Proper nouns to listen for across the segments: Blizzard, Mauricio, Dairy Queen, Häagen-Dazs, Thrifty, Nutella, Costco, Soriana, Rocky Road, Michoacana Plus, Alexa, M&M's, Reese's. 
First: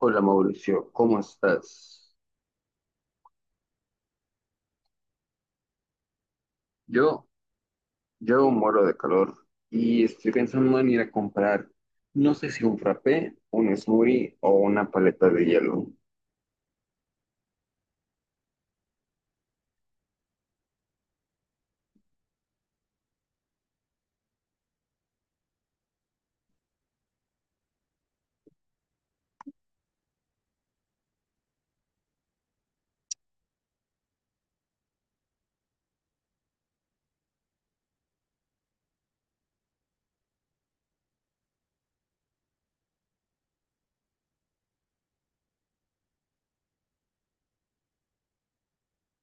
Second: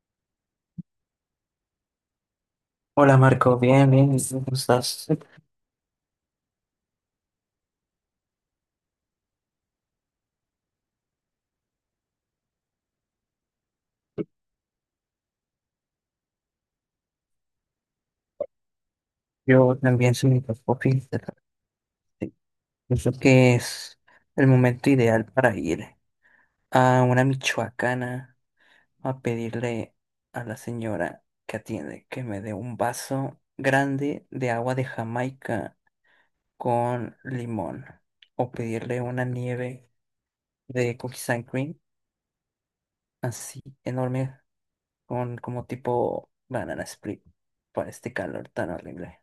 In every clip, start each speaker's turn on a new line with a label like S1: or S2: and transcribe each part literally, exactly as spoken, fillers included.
S1: Hola Mauricio, ¿cómo estás?
S2: Hola Marco, bien, bien, ¿y tú, ¿cómo estás?
S1: Yo, yo muero de calor y estoy pensando en ir a comprar, no sé si un frappé, un smoothie o una paleta de hielo.
S2: Yo también soy microscopista. Sí. Pienso que es el momento ideal para ir a una michoacana a pedirle a la señora que atiende que me dé un vaso grande de agua de Jamaica con limón o pedirle una nieve de cookies and cream así enorme con como tipo banana split para este calor tan horrible.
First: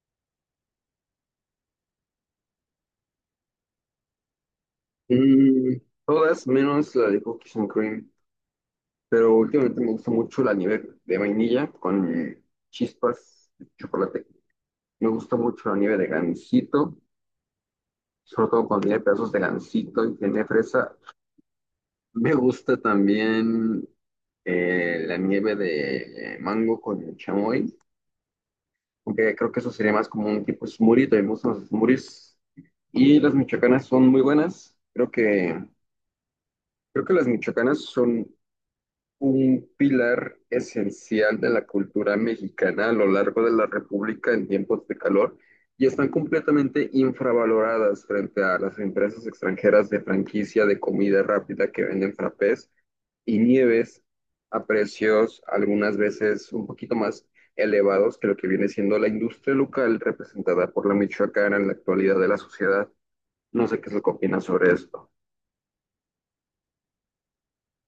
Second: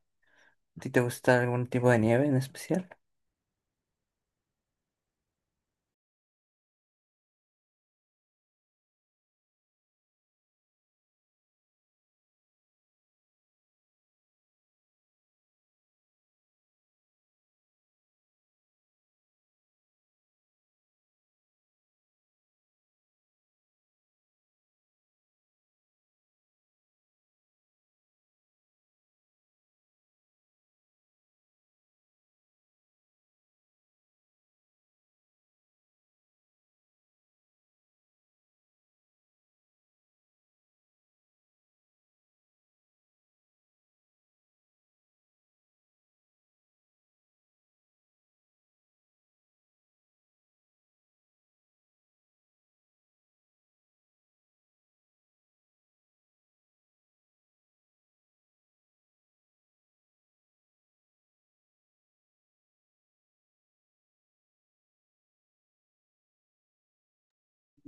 S2: ¿A ti te gusta algún tipo de nieve en especial?
S1: Mm, todas menos la de cookies and cream, pero últimamente me gusta mucho la nieve de vainilla con chispas de chocolate. Me gusta mucho la nieve de gansito, sobre todo cuando tiene pedazos de gansito y tiene fresa. Me gusta también eh, la nieve de mango con chamoy, aunque creo que eso sería más como un tipo smoothie, también me gustan los smoothies. Y las michoacanas son muy buenas. Creo que, creo que las michoacanas son un pilar esencial de la cultura mexicana a lo largo de la República en tiempos de calor y están completamente infravaloradas frente a las empresas extranjeras de franquicia de comida rápida que venden frappés y nieves a precios algunas veces un poquito más elevados que lo que viene siendo la industria local representada por la Michoacana en la actualidad de la sociedad. No sé qué es lo que opinas sobre esto.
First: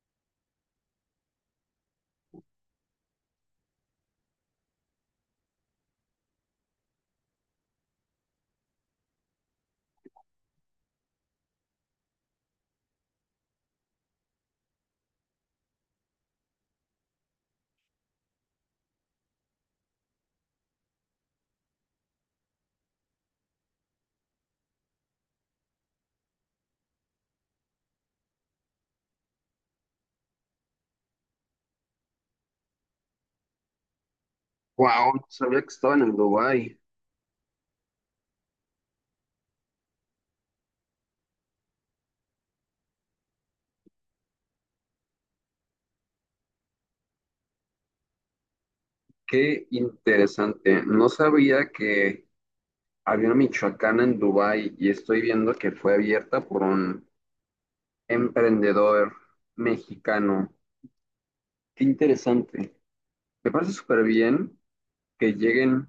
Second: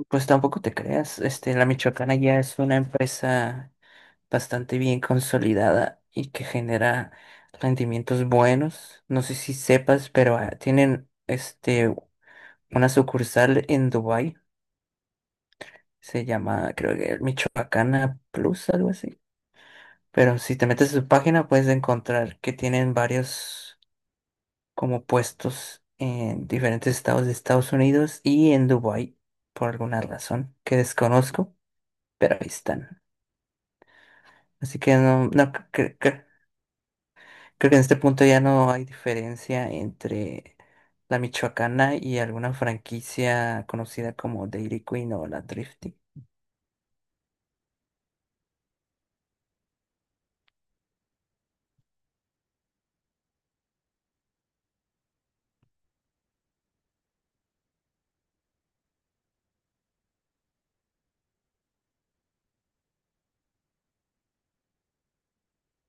S2: Pues tampoco te creas, este, la Michoacana ya es una empresa bastante bien consolidada y que genera rendimientos buenos. No sé si sepas, pero ah, tienen este una sucursal en Dubái, se llama creo que Michoacana Plus, algo así. Pero si te metes a su página puedes encontrar que tienen varios como puestos en diferentes estados de Estados Unidos y en Dubái, por alguna razón que desconozco, pero ahí están. Así que
S1: Wow, no
S2: no, no
S1: sabía que
S2: cre- cre-
S1: estaban en
S2: cre-
S1: Dubái.
S2: creo que en este punto ya no hay diferencia entre la Michoacana y alguna franquicia conocida como Dairy Queen o la Thrifty.
S1: Qué interesante. No sabía que había una Michoacana en Dubái y estoy viendo que fue abierta por un emprendedor mexicano. Qué interesante. Me parece súper bien que lleguen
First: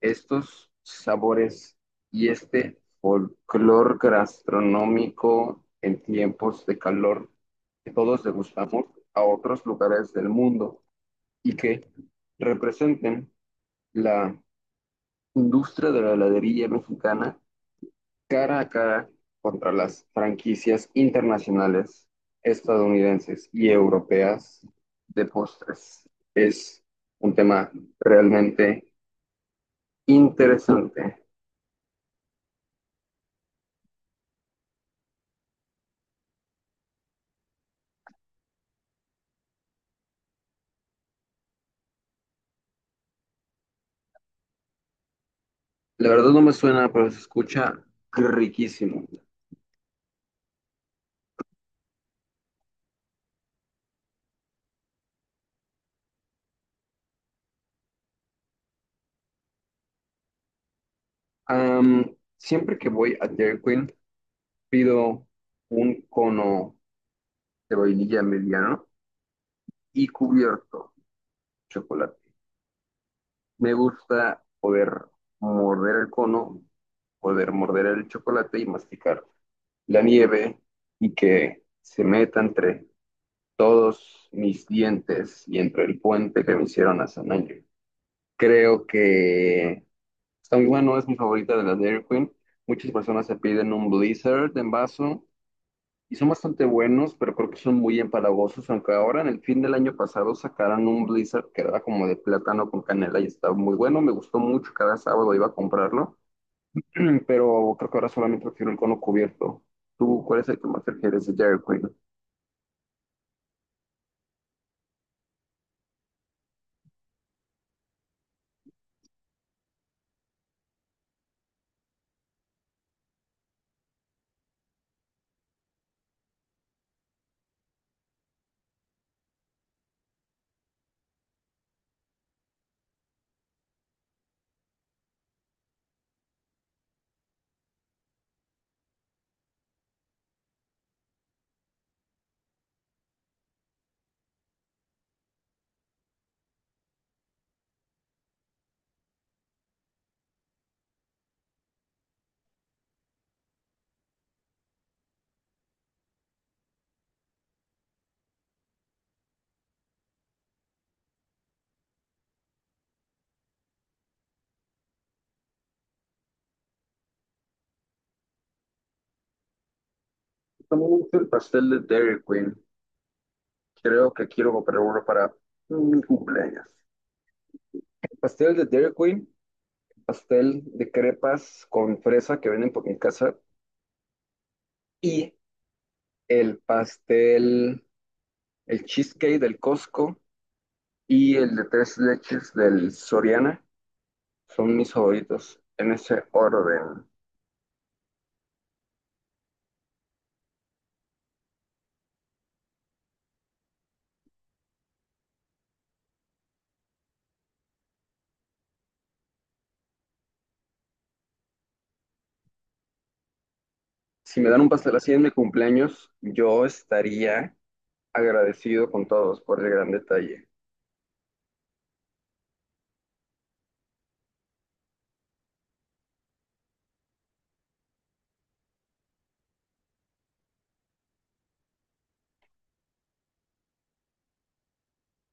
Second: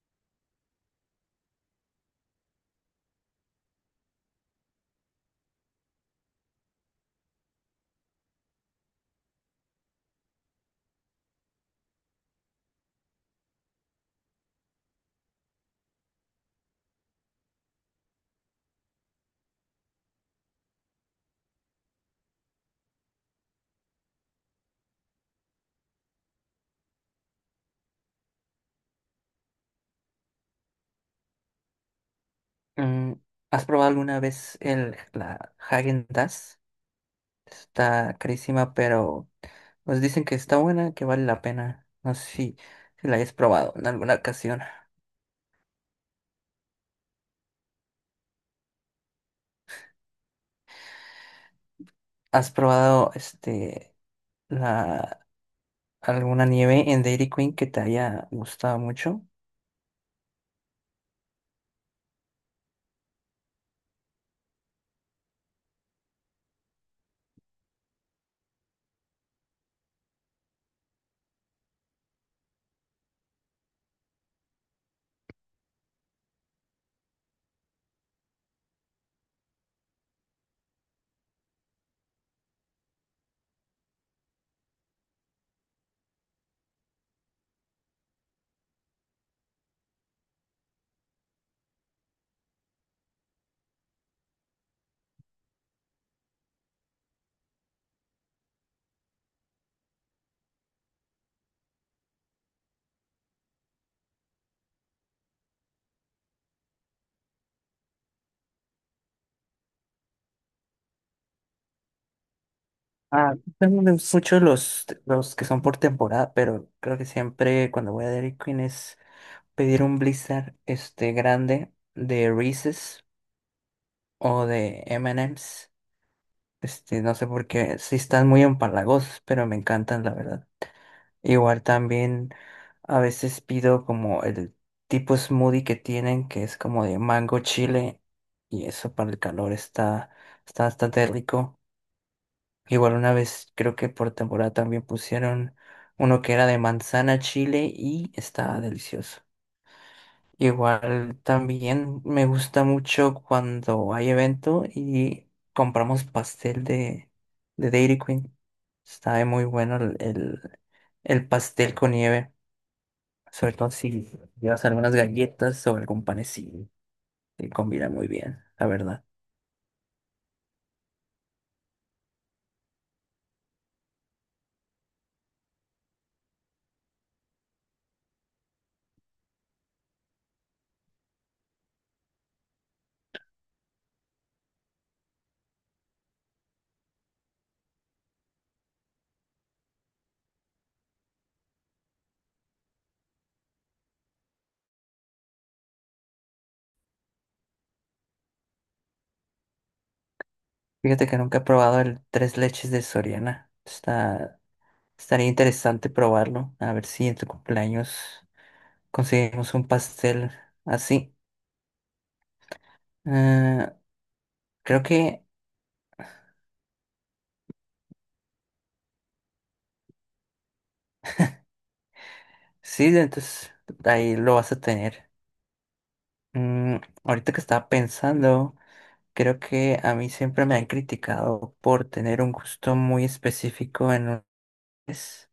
S1: estos sabores y este folclor gastronómico en tiempos de calor que todos degustamos a otros lugares del mundo y que representen la industria de la heladería mexicana cara a cara contra las franquicias internacionales, estadounidenses y europeas de postres. Es un tema realmente interesante.
S2: Mm, ¿has probado alguna vez el, la Häagen-Dazs? Está carísima, pero nos dicen que está buena, que vale la pena. No sé si, si la hayas probado en alguna ocasión.
S1: La verdad no me suena, pero se escucha riquísimo.
S2: ¿Has probado este la alguna nieve en Dairy Queen que te haya gustado mucho?
S1: Am, siempre que voy a Dairy Queen, pido un cono de vainilla mediano y cubierto de chocolate. Me gusta poder morder el cono, poder morder el chocolate y masticar la nieve y que se meta entre todos mis dientes y entre el puente que me hicieron hace un año. Creo que está muy bueno, es mi favorita de la Dairy Queen. Muchas personas se piden un Blizzard en vaso y son bastante buenos, pero creo que son muy empalagosos, aunque ahora en el fin del año pasado sacaron un Blizzard que era como de plátano con canela y estaba muy bueno, me gustó mucho, cada sábado iba a comprarlo, pero creo que ahora solamente prefiero el cono cubierto. ¿Tú cuál es el que más prefieres de Dairy Queen?
S2: Ah, también me gustan mucho los, los que son por temporada, pero creo que siempre cuando voy a Dairy Queen es pedir un blizzard este grande de Reese's o de M and M's. Este, no sé por qué, sí están muy empalagosos, pero me encantan, la verdad. Igual también a veces pido como el tipo smoothie que tienen, que es como de mango chile, y eso para el calor está, está bastante rico. Igual una vez, creo que por temporada también pusieron uno que era de manzana chile y estaba delicioso. Igual también me gusta mucho cuando hay evento y compramos pastel de, de Dairy Queen. Está muy bueno el, el, el pastel con nieve, sobre todo si llevas algunas galletas o algún panecillo. Te combina muy bien, la verdad.
S1: También me gusta el pastel de Dairy Queen. Creo que quiero comprar uno para mi cumpleaños. Pastel de Dairy Queen, pastel de crepas con fresa que venden por mi casa y el pastel, el cheesecake del Costco y el de tres leches del Soriana son mis favoritos en ese orden.
S2: Fíjate que nunca he probado el tres leches de Soriana. Está, estaría interesante probarlo. A ver si en tu cumpleaños conseguimos un pastel así. Eh,
S1: Si me dan un
S2: creo
S1: pastel así en
S2: que
S1: mi cumpleaños, yo estaría agradecido con todos por el gran detalle.
S2: Sí, entonces ahí lo vas a tener. Mm, ahorita que estaba pensando, creo que a mí siempre me han criticado por tener un gusto muy específico en un es-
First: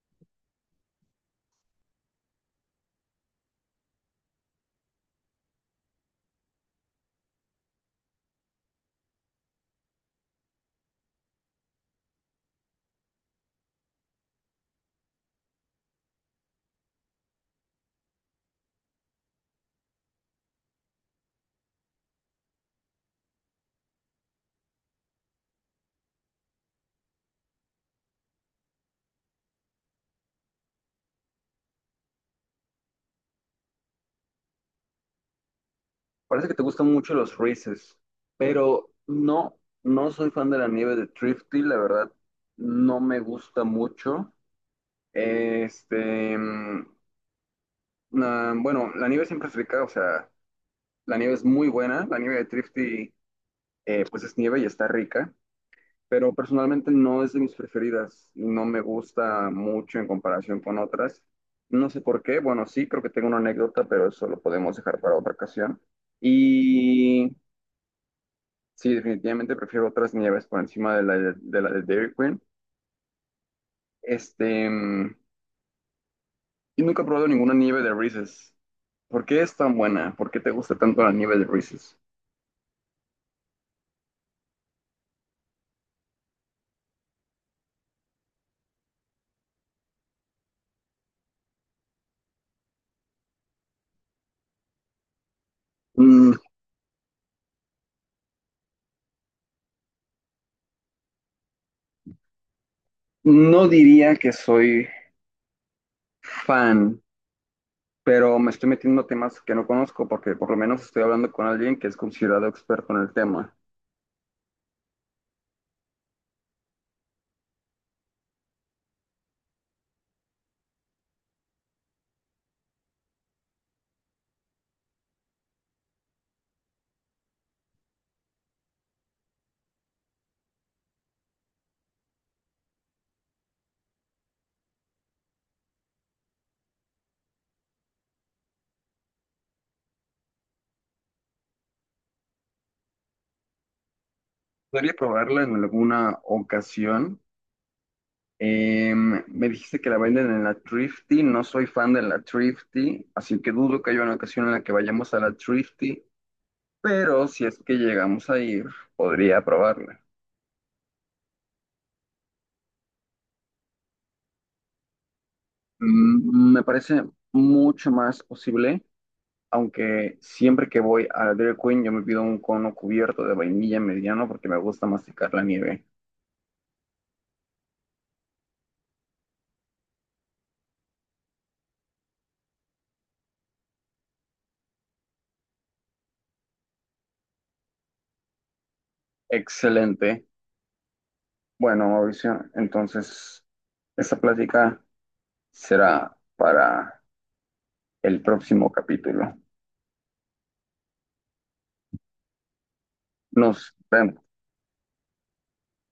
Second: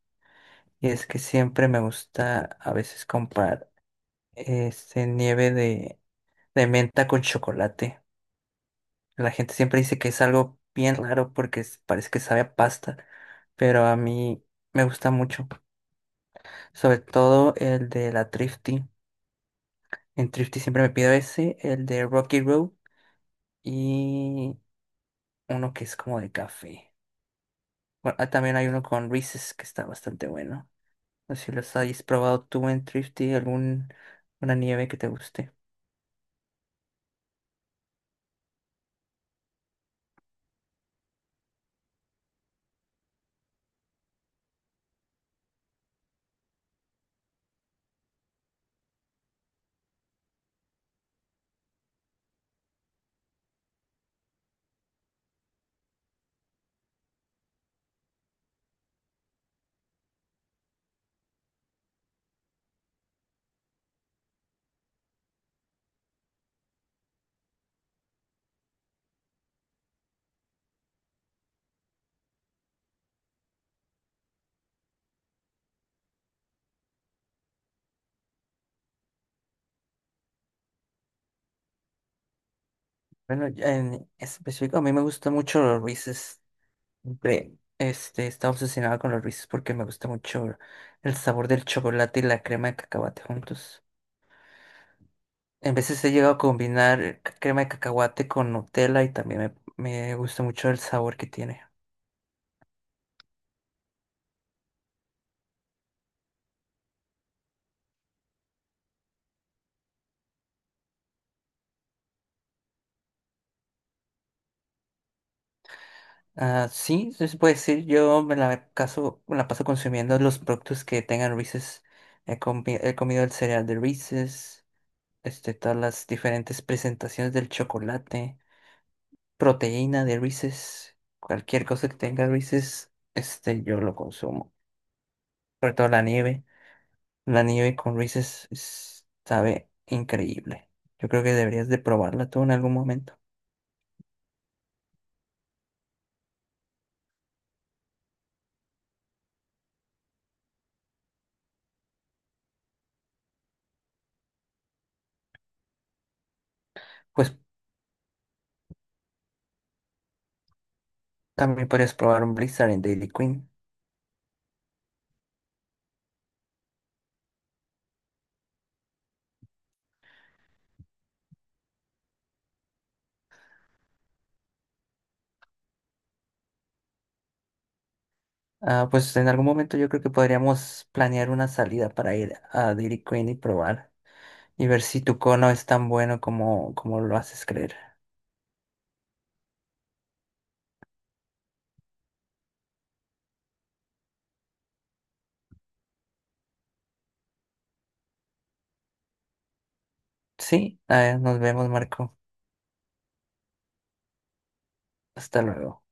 S2: y es que siempre me gusta a veces comprar este nieve de, de menta con chocolate. La gente siempre dice que es algo bien raro porque es- parece que sabe a pasta, pero a mí me gusta mucho. Sobre todo el de la Thrifty. En Thrifty siempre me pido ese, el de Rocky Road. Y uno que es como de café. Bueno, ah, también hay uno con Reese's que está bastante bueno. No sé si los hayas probado tú en Thrifty, algún una nieve que te guste.
S1: Parece que te gustan mucho los Reese's, pero no, no soy fan de la nieve de Thrifty, la verdad, no me gusta mucho. Este, mm, nah, bueno, la nieve siempre es rica, o sea, la nieve es muy buena, la nieve de Trifty eh, pues es nieve y está rica, pero personalmente no es de mis preferidas, no me gusta mucho en comparación con otras. No sé por qué, bueno, sí, creo que tengo una anécdota, pero eso lo podemos dejar para otra ocasión. Y sí, definitivamente prefiero otras nieves por encima de la de, de la de Dairy Queen. Este, mm, y nunca he probado ninguna nieve de Reese's. ¿Por qué es tan buena? ¿Por qué te gusta tanto la nieve de Reese's?
S2: Bueno, ya en específico, a mí me gusta mucho los Reese's. Siempre, Este, estaba obsesionado con los Reese's porque me gusta mucho el sabor del chocolate y la crema de cacahuate juntos. En veces he
S1: Mm,
S2: llegado a combinar crema de cacahuate con Nutella y también me, me gusta mucho el sabor que tiene.
S1: no diría que soy fan, pero me estoy metiendo a temas que no conozco porque por lo menos estoy hablando con alguien que es considerado experto en el tema.
S2: Ah, sí, sí se puede decir, yo me la, caso, me la paso consumiendo los productos que tengan Reese's. He, comi- he comido el cereal de Reese's, este, todas las diferentes presentaciones del chocolate, proteína de Reese's, cualquier cosa que tenga Reese's, este, yo lo consumo. Sobre todo la nieve, la nieve con Reese's es- sabe increíble. Yo creo que deberías de probarla tú en algún momento.
S1: Podría probarla en alguna ocasión. Em, me dijiste que la venden en la Thrifty, no soy fan de la Thrifty, así que dudo que haya una ocasión en la que vayamos a la Thrifty, pero
S2: Pues
S1: si es que llegamos a ir, podría probarla.
S2: también podrías probar un Blizzard en Daily Queen.
S1: Mm, me parece mucho más posible, aunque siempre que voy a Dairy Queen yo me pido un cono cubierto de vainilla mediano porque me gusta masticar la nieve.
S2: Ah, pues en algún momento yo creo que podríamos planear una salida para ir a Dairy Queen y probar y ver si tu cono es tan bueno como, como lo haces creer.
S1: Excelente. Bueno, Mauricio, entonces esta plática será para el próximo capítulo.
S2: Sí, ah, nos vemos, Marco.
S1: Nos vemos.
S2: Hasta luego.